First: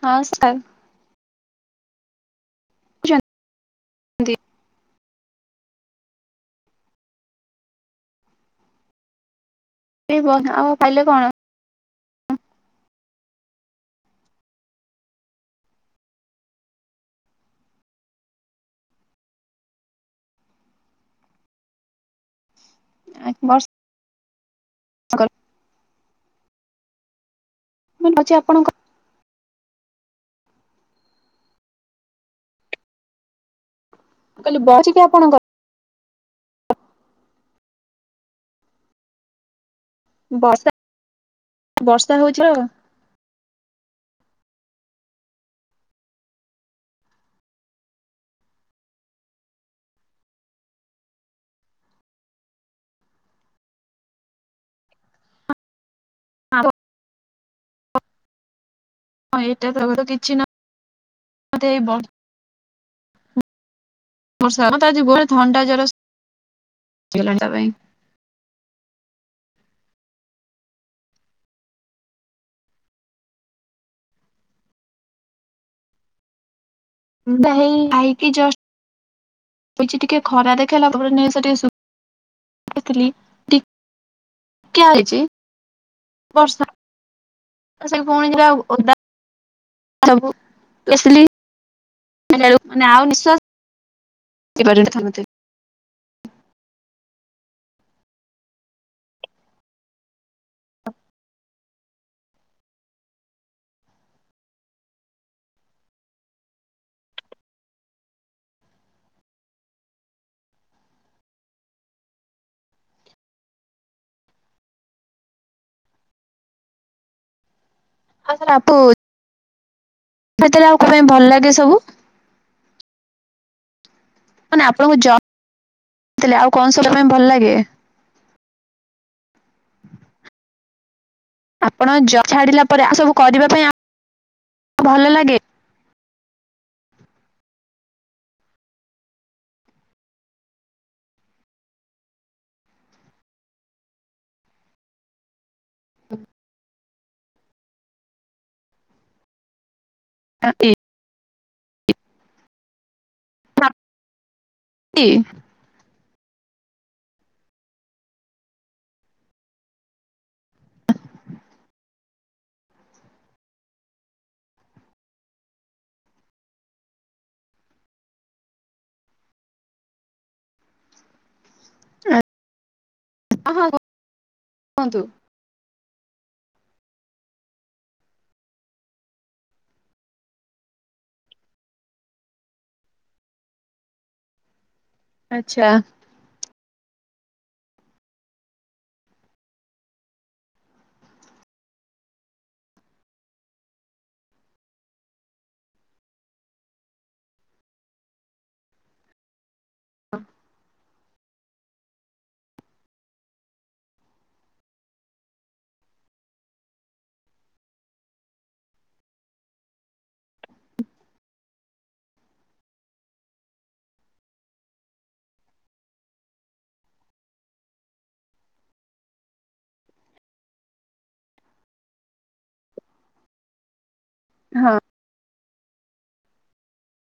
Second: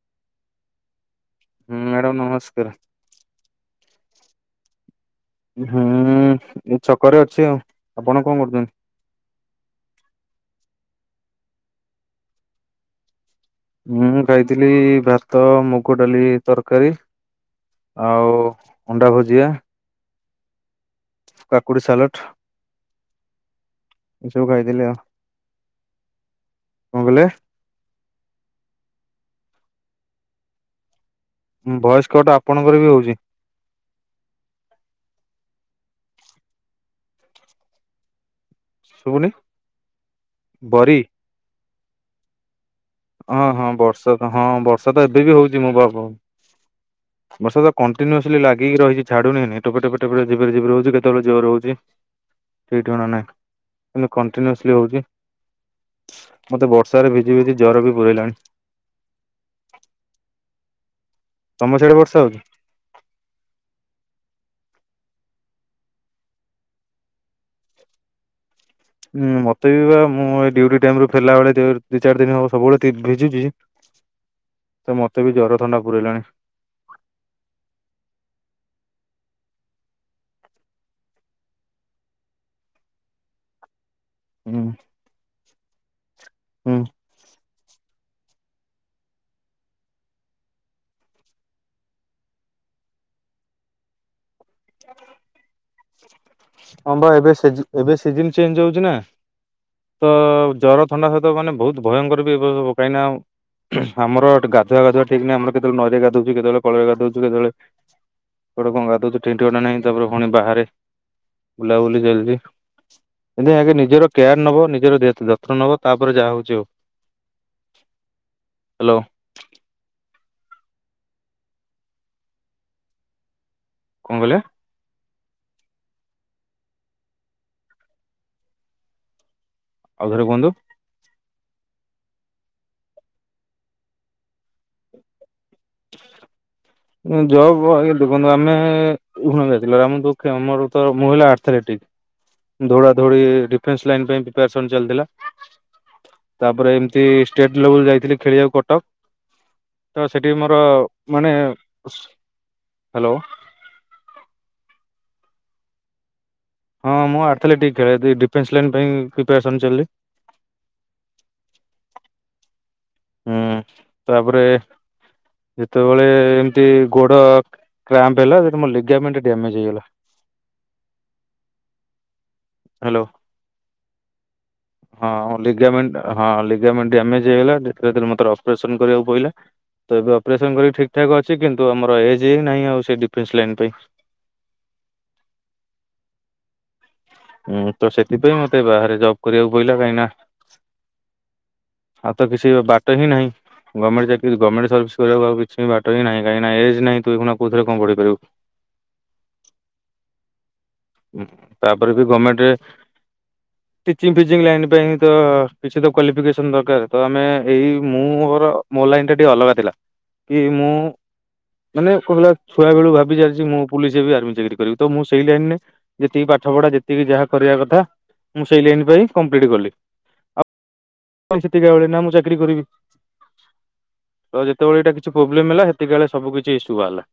ହଁ ସାର୍ ହୁଁ ମ୍ୟାଡ଼ାମ ନମସ୍କାରେ। ଚ-ନ୍ତି ହୁଁ ଏ ଛକରେ ଅଛି ଆଉ ଆପଣ କଣ କରୁଚନ୍ତି? ଏଇ ବ ଆଉ ଖାଇଲେ କଣ? ମୁଁ ଖାଇଥିଲି ଭାତ, ମୁଗ ଡାଲି ତରକାରୀ ଆଉ ଅଣ୍ଡା ଭୁଜିଆ କାକୁଡି ସାଲଟ୍। ଆଁଇ ବର୍ଷ୍ ଏସବୁ ଖାଇଥିଲେ ଆଉ କଣ କହିଲେ? [unintelligible] ଆପଣଙ୍କ ଉଁ ଭଏସ କଟ୍ ଆପଣଙ୍କର ବି ହୋଉଚି। ମୁଁ କହିଲି [unintelligible] ଆପଣଙ୍କର। ଶୁବୁନି। ବର୍ଷା ବର୍ଷା ହୋଉଚି [unintelligible] ଅଁହଁ ବର୍ଷା ତ ହଁ ବର୍ଷା ତ ଏବେ ବି ହୋଉଚି ମୋ [unintelligible] ବର୍ଷା ତ କଣ୍ଟିନ୍ୟୁଅସ୍ଲି ଲାଗିକି ରହିଛି ଛାଡୁନି [unintelligible] ଟୋପେ ଟୋପେ ଟୋପେ ସେଇ ଝିପିରି ଝିପିରି ହୋଉଚି କେତୋବୋଳେ ଜୋରୋ ହୋଉଚି। ଠିକ୍ ଠିକଣା ନାହିଁ କିନ୍ତୁ କଣ୍ଟିନ୍ୟୁଅସ୍ଲି ହୋଉଚି। ମତେ ଆଉ। ବର୍ଷାରେ ଭିଜି ଭିଜି ଜର ବି ପୁରେଇଲାଣି। [unintelligible] ନଥାଏ ତମ ଶ୍ୟାଡେ ବର୍ଷ ହୋଉଚି। ବର୍ଷା ମତେ ଆଜି ପୁରା ଥଣ୍ଡା ଜର ହେଇଗଲାଣି ତା ପାଇଁ। ହୁଁ ମତେ ବି ବା ମୁଁ ଏଇ ଡ୍ୟୁଟି ଟାଇମ ରୁ ଫେରିଲା ବେଳେ [unintelligible] ଦୁଇ ଚାରି ଦିନ ହବ ସବୁବୋଳେ ତି ଭିଜୁଚି [inaudible] ତ ମତେ ବି ଜର ଥଣ୍ଡା ପୁରେଇଲାଣି। ମୁଁ ପା ହେଇ [unintelligible] ଶୋଇଚି ଟିକେ ଖରା ଦେଖେଇଲା [unintelligible] [unintelligible] ହୁଁ। [unintelligible] ବର୍ଷା ହୁଁ [unintelligible] [unintelligible] ମାନେ ଆଉ [unintelligible] [unintelligible] ହଁ ବା ଏବେ ସିଜି ଏବେ ସିଜିନ ଚେଞ୍ଜ ହୋଉଚି ନା ତ ଜର ଥଣ୍ଡା ସହିତ ମାନେ ବୋହୁତ ଭୟଙ୍କର ବି [unintelligible] କାହିଁକି ନା ଆମର ଟି ଗାଧୁଆ ଫାଧୁଆ ଠିକ୍ ନାହିଁ ଆମର କେତୋବୋଳେ ନଈରେ ଗାଧୋଉଚୁ କେତୋବୋଳେ କଳରେ ଗଧୋଚୁ କେତୋବୋଳେ କୁଆଡେ କଁ ଗାଧୋଉଚୁ ଠିକ୍ ଠିକଣା ନାଇଁ ତାପରେ ଫୁଣି ବାହାରେ ବୁଲାବୁଲି ଚାଲିଚି। [unintelligible] ନିଜର କେୟାର ନବ ନିଜର [unintelligible] ଯତ୍ନ ନବ ତାପରେ ଯାହା ହୋଉଚି ହୋଉ। ଆଉ [unintelligible] ହ୍ୟାଲୋ [unintelligible] ଆଉ କଁ ପାଇଁ ଭଲ ଲାଗେ ସବୁ। କଁ କହିଲେ। ମାନେ ଆପଣଙ୍କୁ ଜ ଥିଲେ ଆଉ କଁ [unintelligible] ପାଇଁ ଭଲ ଲାଗେ। ଆଉ ଥରେ କୁହନ୍ତୁ। ଆପଣଙ୍କ ଜ ଛାଡ଼ିଲା ପରେ ଆଉ ସବୁ କରିବା ପାଇଁ [unintelligible] ଭଲ ଲାଗେ। [inaudible] ଜବ୍ ଆଜ୍ଞା ଦେଖନ୍ତୁ ଆମେ [unintelligible] ମୁଁ ହେଲେ [unintelligible] ଧୌଡା ଧୌଡି ଡିଫେନ୍ସ ଲାଇନ୍ ପାଇଁ ପ୍ରିପାରେସନ୍ ଚାଲିଥିଲା। ତାପରେ ଏମତି ଷ୍ଟେଟ୍ ଲେବୁଲ୍ ଯାଇଥିଲେ ଖେଳିବାକୁ କଟକ। ତ ସେଠି ବି ମୋରୋ ମାନେ ହାଲୋ। [unintelligible] ହଁ ମୁଁ ଆର୍ଥଲେଟିକ୍ ଖେଳି ଦି ଡିଫେନ୍ସ ଲାଇନ୍ ପାଇଁ ପ୍ରିପାରେସନ୍ [unintelligible] ହୁଁ ତାପରେ ଯେତୋବୋଳେ ଏମିତି ଗୋଡ଼ କ୍ରାମ୍ପ ହେଲା ସେଠୁ ମୋ ଲିଗାମେଣ୍ଟ ଡ୍ୟାମେଜ୍ ହେଇଗଲା। [unintelligible] ହାଲୋ ହଁ ହଁ କୁହନ୍ତୁ। ହଁ ଲିଗାମେଣ୍ଟ ହଁ ଲିଗାମେଣ୍ଟ ଡ୍ୟାମେଜ ହେଇଗଲା [unintelligible] ଅପରେସନ କରିବାକୁ ପଇିଲା। ତ ଏବେ ଅପରେସନ କରିକି ଠିକ ଠାକ୍ ଅଛି କିନ୍ତୁ ଆମର ଏଜ ହିଁ ନାହିଁ ଆଉ ସେ ଡିଫେନ୍ସ ଲାଇନ ପାଇଁ। ଆଚ୍ଛା। ହୁଁ ତ ସେଥିପାଇଁ ମତେ ବାହାରେ ଜବ୍ କରିବାକୁ ପଇଲା କାହିଁଙ୍କି ନା ଁ ଆଉ ତ କିଛି ବାଟ ହିଁ ନାହିଁ। ଗମେଣ୍ଟ ଚାକିରି ଗମେଣ୍ଟ ସର୍ଭିସ୍‌ କରିବାକୁ ଆଉ କିଛି ବାଟ ହିଁ ନାହିଁ କାହିଁଙ୍କିନା ଏଜ୍‌ ନାହିଁ ତୁଇ ଏଗୁଣା କୋଉଥିରେ କଣ ପଢ଼େଇ ପାରିବୁ। ହ। ହୁଁ ତାପରେ ବି ଗମେଣ୍ଚେ ହ ଟିଚିଂ ଫିଚିଂ ଲାଇନ ପାଇଁ ତ କିଛି ତ କ୍ଵାଲିଫିକେସନ ଦରକାର ତ ଆମେ ହେଇ ମୁଁ ମୋର ମୋ ଲାଇନ ଟା ଟିକେ ଅଲଗା ଥିଲା କି ମୁଁ ମାନେ କହିଲା ଛୁଆବେଳୁ ଭାବିଛି ଆଜି ମୁଁ ପୁଲିସ ହେବ ଆର୍ମି ଚାକିରି କରିବି ତ ମୁଁ ସେଇ ଲାଇନ ରେ ଯେତିକି ପାଠ ପଢା ଯେତିକି ଯାହା କରିବା କଥା ମୁଁ ସେଇ ଲାଇନ ପାଇଁ କମ୍ପ୍ଲିଟ କଲି। ସେତିକି ଭେଳେ ନା ମୁଁ ଚାକିରି କରିବି ଆଉ ହଁ। ଯେତେବେଳେ ଏଇଟା କିଛି ପ୍ରୋବ୍ଲେମ୍ ହେଲା ହେତିକି ବେଳେ ସବୁ କିଛି ଇସୁ ବାହାଲା।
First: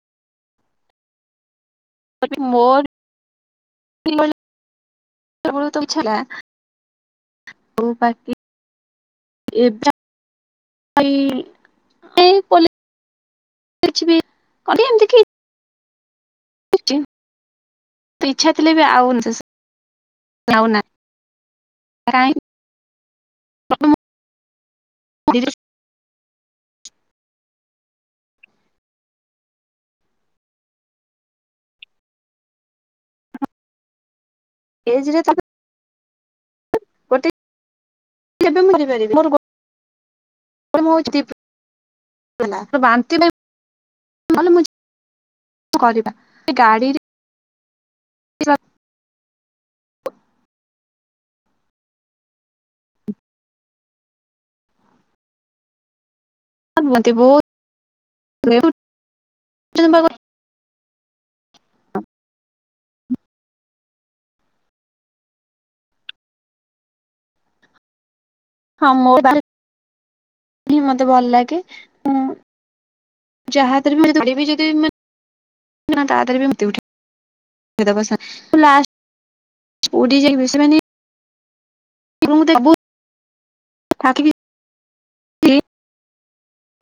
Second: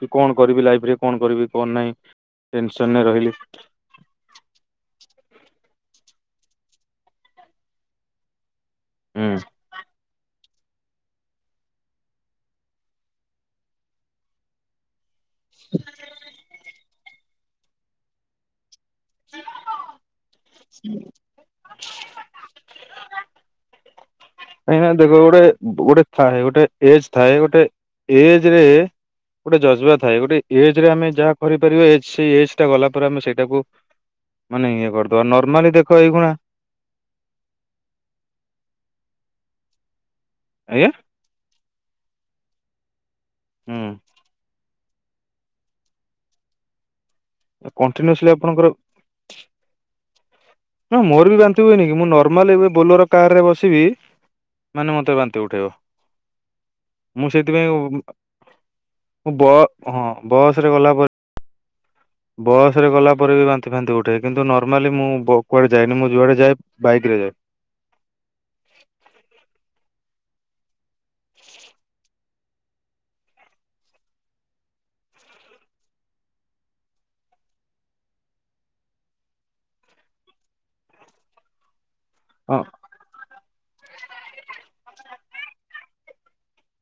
କି କଣ କରିବି ଲାଇପିରେ କଣ କରିବି କଣ ନାହିଁ। [unintelligible] ମୋର ଟେନସନରେ ରହିଲି ସେତବେଳୁ ତ ଇଛା ହେଲା ବାକି ହୁଁ ଏଇପା କ [unintelligible] ଏମିତି କି ଚିଙ୍ଗ୍ ଇଛା ଥିଲେ ବି ଆଉ ବିସେସ୍ ଆଉନା। କାଇଁ ପ୍ରଥମ କାହିଁକିନା ଦେଖ ଗୋଟେ ଗୋଟେ ଥାଏ ଗୋଟେ ଏଜ୍‌ ଥାଏ ଗୋଟେ ଏଜେ ରେ ଗୋଟେ ଯଜବା ଥାଏ ଗୋଟେ ଏଜେ ରେ ଆମେ ଯାହା କରିପାରିବା ଏଜ୍‌ ସେଇ ଏଜ୍‌ ଟା ଗଲା ପରେ ଆମେ ସେଇଟାକୁ ମାନେ ଇଏ ଏଜ୍ ରେ କରିଦବା ତାପରେ ନର୍ମାଲି ଦେଖ ଏଇଗୁଣା ଗୋଟେ କେବେ ମୁଁ ବୁଝି ପାରିବି। ଉ ଆଜ୍ଞା [unintelligible] ବାନ୍ତି ନ ହୁଁ ହେଲେ ମୁଁ କରିବା ଗାଡିରେ କଣ୍ଟିନ୍ୟୁସଲି ଆପଣଙ୍କର ନା ମୋର ବି ବାନ୍ତି ହୁଏନି କି ମୁଁ ନର୍ମାଲ ଏବେ ବୋଲୋର କାର ରେ ବସିବି ମାନେ ମତେ ବାନ୍ତି ଉଠେଇବ। ମତେ ମୁଁ ବହୁତ ସେଇଥି ପାଇଁ ମୁ ବ ହଁ ବସ ରେ ଗଲା ପରେ ଅଁ। ବସ ରେ ଗଲା ପରେ ବି ବାନ୍ତି ଫାନ୍ତି ଉଠେ କିନ୍ତୁ ନର୍ମାଲି ମୁଁ କୁଆଡେ ଯାଇନି ମୁଁ ଯୁଆଡେ ଯାଏ ବାଇକିରେ ଯାଏ। ହଁ ମୋ ବାଟେ ଲି ମତେ ଭଲ ଲାଗେ ଉଁ ଯାହା ହାତରେ ବି ଦେବି ଯଦି ମା ନା ତାଥିରେ ବି ମୁତି ଉଠେ ଦେବସା ଲାଷ୍ଟ ଉଡି ଯାଇ ବିଶ୍ରା ନିଏ। ବହୁତ୍ ହେଲା ହଁ। ବହୁତ୍। ଠାକିବି।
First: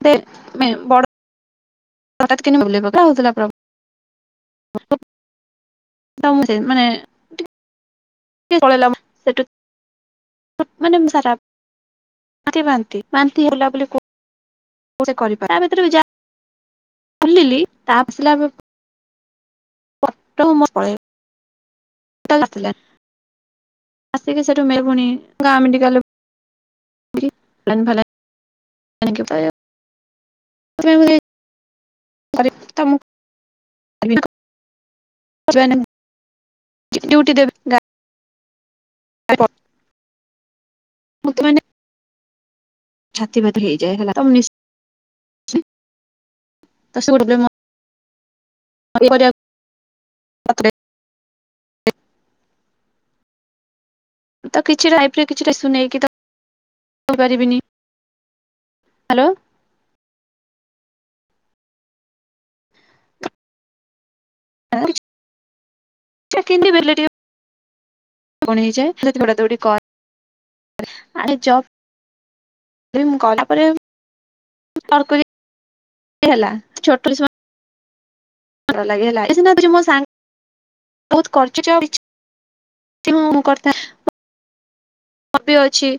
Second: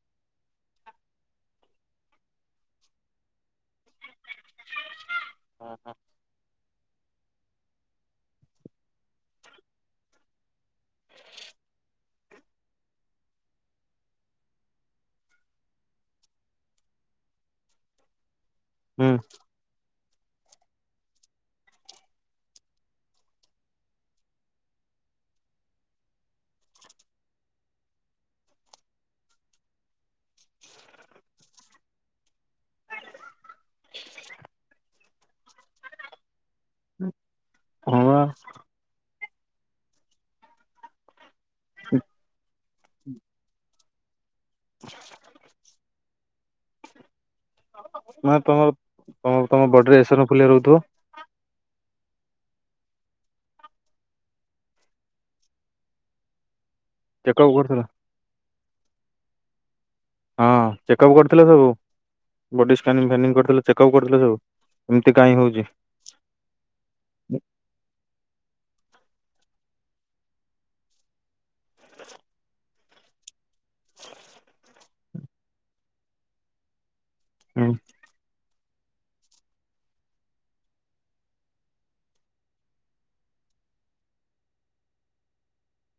ଦେ ମେ ବଡ। ହଠାତ୍ କିନି ଭୁଲ୍‌ରେ ପକା ହେଉଥିଲା ପ୍ରଭୂ। [unintelligible] ହୁଁ ହୁଁ। ତ ସେ ମାନେ ପଳେଇ ସେଠୁ ମାନେ ମୁ ସାର୍ ଆପ୍ ବାନ୍ତି ବାନ୍ତି ହେଲା ବୋଲି କୋ ସେ କରିପାରେ ଭିତରକୁ ଯା ବୁଲିଲି ତାପ ଆସିଲା ବେଳକୁ ହୁଁ। ପଟମ ପଳେଇ ଟୋଟାଲ ଆସିଲାନି ଆସିକି ସେଠୁ ମେ ପୁଣି ଗାଁ ମେଡିକାଲ [unintelligible] [unintelligible] [unintelligible] ହଁ। [unintelligible] [unintelligible] [unintelligible] ଛାତି [unintelligible] ହେଇଯାଏ ହେଲା [unintelligible] ନା ତମର ତମ ତମ ବଡିରେ ଏସନଫୁଲିଆ ରହୁଥିବ? [unintelligible] ଚେକଅପ୍ ପାରିବିନି। କରିଥିଲ ହାଲୋ। ହଁ ଚେକଅପ୍ କରିଥିଲ ସବୁ ବଡ଼ି ସ୍କାନିଂ ଫ୍ୟାନିଂ କରିଥିଲ ଚେକପ୍ କରିଥିଲ ସବୁ? ଏମିତି କାଇଁ ହଉଚି? [unintelligible] କଣ ହେଇଯାଏ ହେଲେ ଦୌଡାଦୌଡି କ [unintelligible] ମୁଁ ଗଲା ପରେ [inaudible] [unintelligible] ହେଲା ଛୋଟଛୁଆ ହୁଁ। [unintelligible] [unintelligible] [unintelligible] ଅଛି।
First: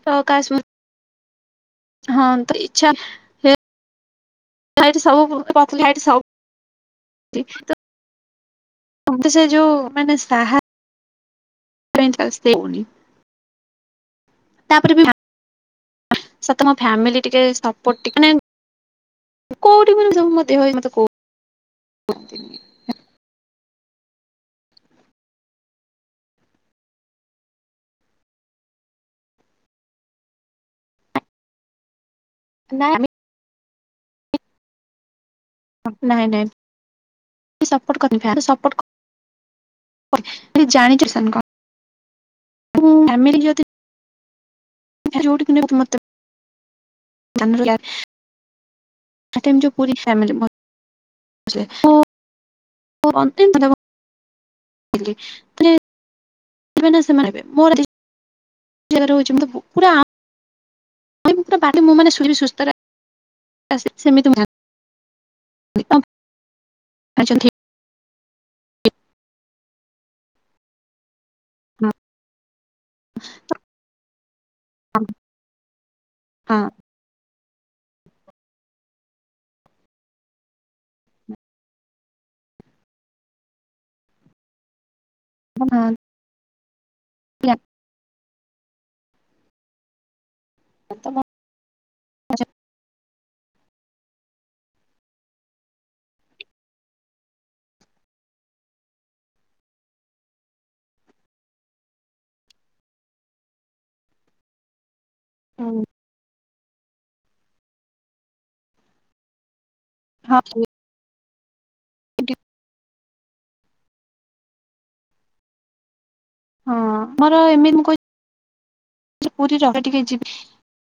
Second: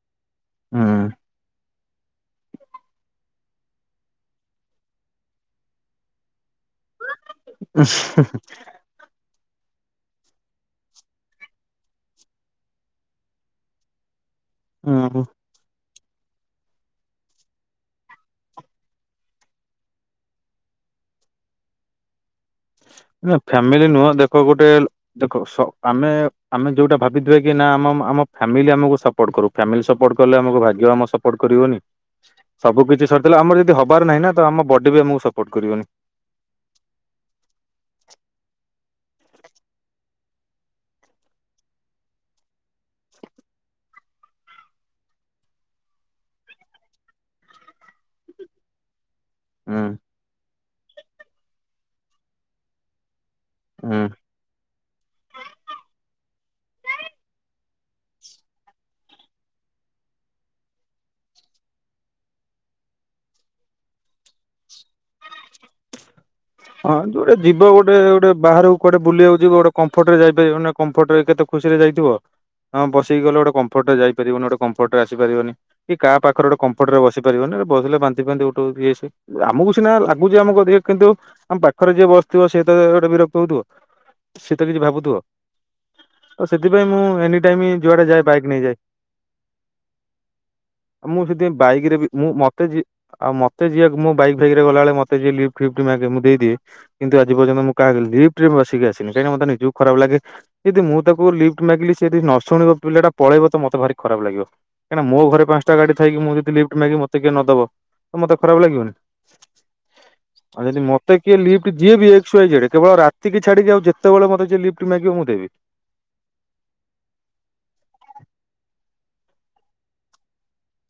ହୁଁ। ହଁ ତ ଇଚ୍ଛା ସେ ସବୁ [unintelligible] ଉଁ ହୁଁ। ମତେ ସେ ଯୋଉ ମାନେ ସାହା [unintelligible] ତାପରେ ବି ହୁଁ ସ ତମ ଫ୍ୟାମିଲି ଟିକେ ସପୋର୍ଟିଙ୍ଗ ମାନେ କୋଉଠି ମ [unintelligible] କହ [unintelligible] ନା। ଫ୍ୟାମିଲି ନୁହଁ। ଦେଖ ଗୋଟେ ଦେଖ। ଆମେ, ଆମେ ଯୋଉଟା ଭାବିିବେ। କି ନା, ଆମ ଆମ ଫାମିଲି ଆମକୁ ସପୋଟ କରୁ। ଫାମିଲି ସପୋର୍ଟ କଲେ, ଆମକୁ ଭାଗ୍ୟ ଆମ ସପୋର୍ଟ କରିବନି। [inaudible] ସବୁ କିଛି ସରିଥିଲା। ଆର ଯଦି ହବାର ନାହିଁ ନା, ତ ଆମ ବଡି ବି ଆମକୁ ସପୋର୍ଟ କରିବନି। ନାଇଁ। ନାଇଁ। ସପୋର୍ଟ [unintelligible] ସପୋର୍ଟ ଜାଣିଛ ସ କର। ଫ୍ୟାମିଲି ଯ ଯୋଉଠି କି ମତେ [unintelligible] [unintelligible] ଟୋ ହୁଁ ପୁରୀ ଫ୍ୟାମିଲୀ, [unintelligible] ହୁଁ। [unintelligible] ନା ସେମାନେ ମୋର ଜାଗ ରହୁଛି। ପୁରା ବା ମୁଁ ମାନେ, ସୁସ୍ଥ ସେମିତି ଜାଣିଲି ତ ହଁଉ। ଗୋଟେ ଜାଣିଛନ୍ତି ଯିବ। ଗୋଟେ, ଗୋଟେ ବାହାରକୁ କୁଆଡେ ବୁଲି ଯାଉଛି। ଗୋଟେ କମ୍ଫଟରେ ଯାଇପାରିବାନେ। କମ୍ଫଟ ରେ କେତେ ଖୁସି ରେ ଯାଇଥିବ। ହଁ ବସିକି ଗଲେ ଗୋଟେ କମ୍ଫର୍ଟ ଯାଇ ଗେଟରେ ଆସିପାରିବନି। କି କା ପାଖ ଗ ହଁ ହପଟରେ ବସି ପାରିବନି। ବସିଲେ ବାନ୍ତି ଫାନ୍ତି ଗୋଟେ ଇଏ। ଆମକୁ ସିନା ଲାଗୁଛି ଆମକୁ, କିନ୍ତୁ ଆମ ପାଖରେ ଯିଏ ବସିଥିବ, ସିଏ ତ ଗୋଟେ ବିରକ୍ତ ହଉଥିବ। ସେଏ ତ କିଛି ଭାବୁଥିବ। ହଁ। ଆଉ ସେଥିପାଇଁ ମୁଁ ଏନି ଟାଇମ୍ ଯୁଆଡ଼େ ଯାଏ ବାଇକ୍ ନେଇଯାଏ। ମୁଁ ସେଥିପାଇଁ ବାଇକ୍ ରେ ବି ମୁଁ ମତେ ବି ଆଉ ମତେ ଯିଏ ମୁଁ ବାଇକୂ ଫାଇକ୍ ରେ ଗଲାଅଳେ ମତେ ଯିଏ ଲିପ୍ଟ ଫିପ୍ଟ ମାଗେ ମୁଁ ଦେଇ ଦିଏ କିନ୍ତୁ ଆଜି ପର୍ଯ୍ୟନ୍ତ ମୁଁ କାହା ଲିପ୍ଟରେ ବସିକି ଆସିିନି। କାହିଁକି ନା ମତେ ନିଜକୁ ଖରାପ ଲାଗେ। ଯଦି ମୁଁ ତାକୁ ଲିଫ୍ଟ ମାଗିଲି ସେ ଯଦି ନ ଶୁଣିବ, ପିଲାଟା ପଳେଇବ‌ ତ ମତେ ଭାରି ଖରାପ ଲାଗିବ। କାହିଁ ନା ମୋ ଘରେ ପାଁଶଟା ଗାଡ଼ି ଥାଇକି ମୁଁ ଯଦି ଲିଫ୍ଟ ମାଗିବି, ମୋତେ କିଏ ନଦବ ତ ମୋତେ ଖରାପ ଲାଗିବନି? ହଁ ଆଉ ଯଦି ମତେ କିଏ ଲିପ୍ଟ ଦିଏ ବି ଏକ୍ସ ୱାଇ ଜେଡ଼୍ କେବଳ ରା ତିିକି ଛାଡ଼ିକି ଆଉ ଯେତବେଳେ ମତେ ଯିଏ ଲିପ୍ଟ ମାଗିବ ମୁଁ ଦେବି। ହଁ। ମୋର ଏମିତି ମୁଁ କ ପୁରୀ ରଗା ଟିକେ ଯିବି।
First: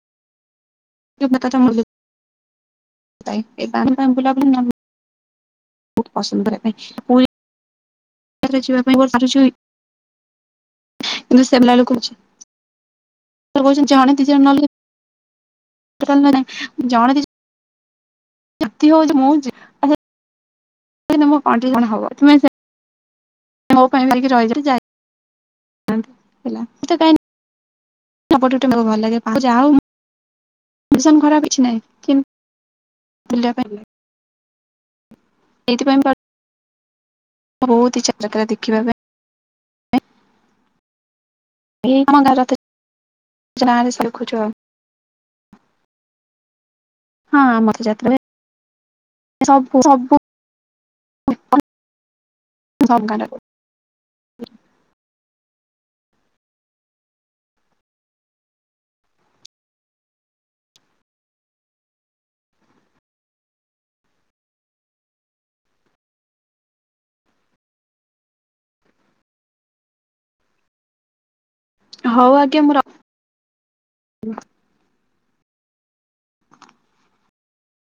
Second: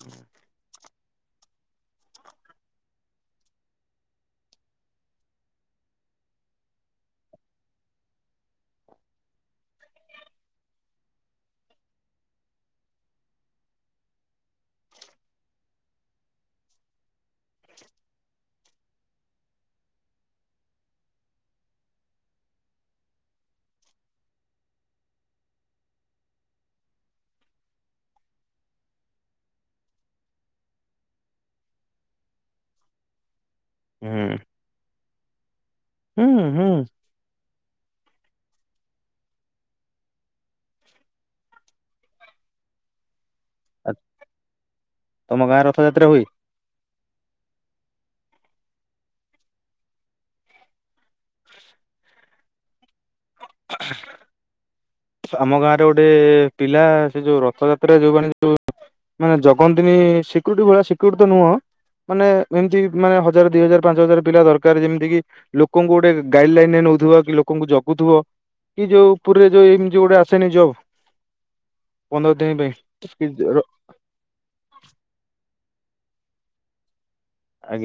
ହଁ। ଯୋଉ ବେକା ତ ମୋହୁଲି ପାଇଁ ଏ ପାଣି ପାଇଁ ବୁଲାବୁଲି ନଲ୍ ବୋହୁତ୍ ପସନ୍ଦ କରିବା ପାଇଁ ପୁରୀ ଲା ଥରେ ଯିବା ପାଇଁ ବର୍ଷାରେ ଯୁଇ କିନ୍ତୁ ସେଲାଳୁ କହୁଚି [unintelligible] କହୁଚି ଜଣେ ଦି ଜଣ ନହେଲେ କିଥନ୍ ମେନେ ଜଣେ ଦି ଯତି ହଉଚି ମୁଁ ଯେ ଏଯେ ଦିନ ମୋ କଣ୍ଡି କଣ ହବ ତୁମେ ସେ ମୋ ପାଇଁ ଭାରିକି ରହି ତି ଯାଇ ହେଲା ଏତେ କାଇଁ ଏପଟୁ ଟେ ମେ ଭଲ ଲାଗେ ପ ଯା ହଉ ମିସନ୍ ଖରାପ କିଛି ନାହିଁ ଥିମ୍ ବୁଲିବା ପାଇଁ ହୁଁ। ଏଇଥିପାଇଁ ପ ହୁଁ। ହୁଁ। ବୋହୁତ ଇଚ୍ଛା ଯାକାରା ଦେଖିବା ପାଇଁ। ଏଇ ଆମ ଗାଁ ରଥ ଚେ ଆଉ ଗାଁରେ ସେ ଦେଖୁଚୁ ଆଉ। ତମ ଗାଁ ରଥଯାତ୍ରା ହୁଏ? ହଁ ଆମର ତ ଯାତ୍ରା ହୁଏ ସବୁ ସବୁ ଉଁ ଜଗା ଡାକୁ। [unintelligible] ସୁ ଆମ ଗାଁରେ ଗୋଟେ ପିଲା ସେ ଯୋଉ ରଥଯାତ୍ରା ଯୋଉମାନେ ଯୋଉ ମାନେ ଜଗନ୍ତିିବି ସିକ୍ୟୁରିଟି ଭଳିଆ ସିକ୍ୟୁରିଟି ତ ନୁହଁ। ମାନେ ଏମିତି ମାନେ ହଜାର ଦି ହଜାର ପାଞ୍ଚ ହଜାର ପିଲା ଦରକାର ଯେମିତି କିି ଲୋକଙ୍କୁ ଗୋଟେ ଗାଇଡ଼ ଲାଇନ୍ ରେ ନଉଥୁବ କି ଲୋକଙ୍କୁ ଜଗୁଥିବ କି ଯୋଉ ପୁରୀରେ ଯୋଉ ଏମି ଯୋଉ ଗୋଟେ ଆସେନି ଜବ୍ ପନ୍ଦର ଦିନ ପାଇଁ କି ଜର ଉନ ଆଜ୍ଞା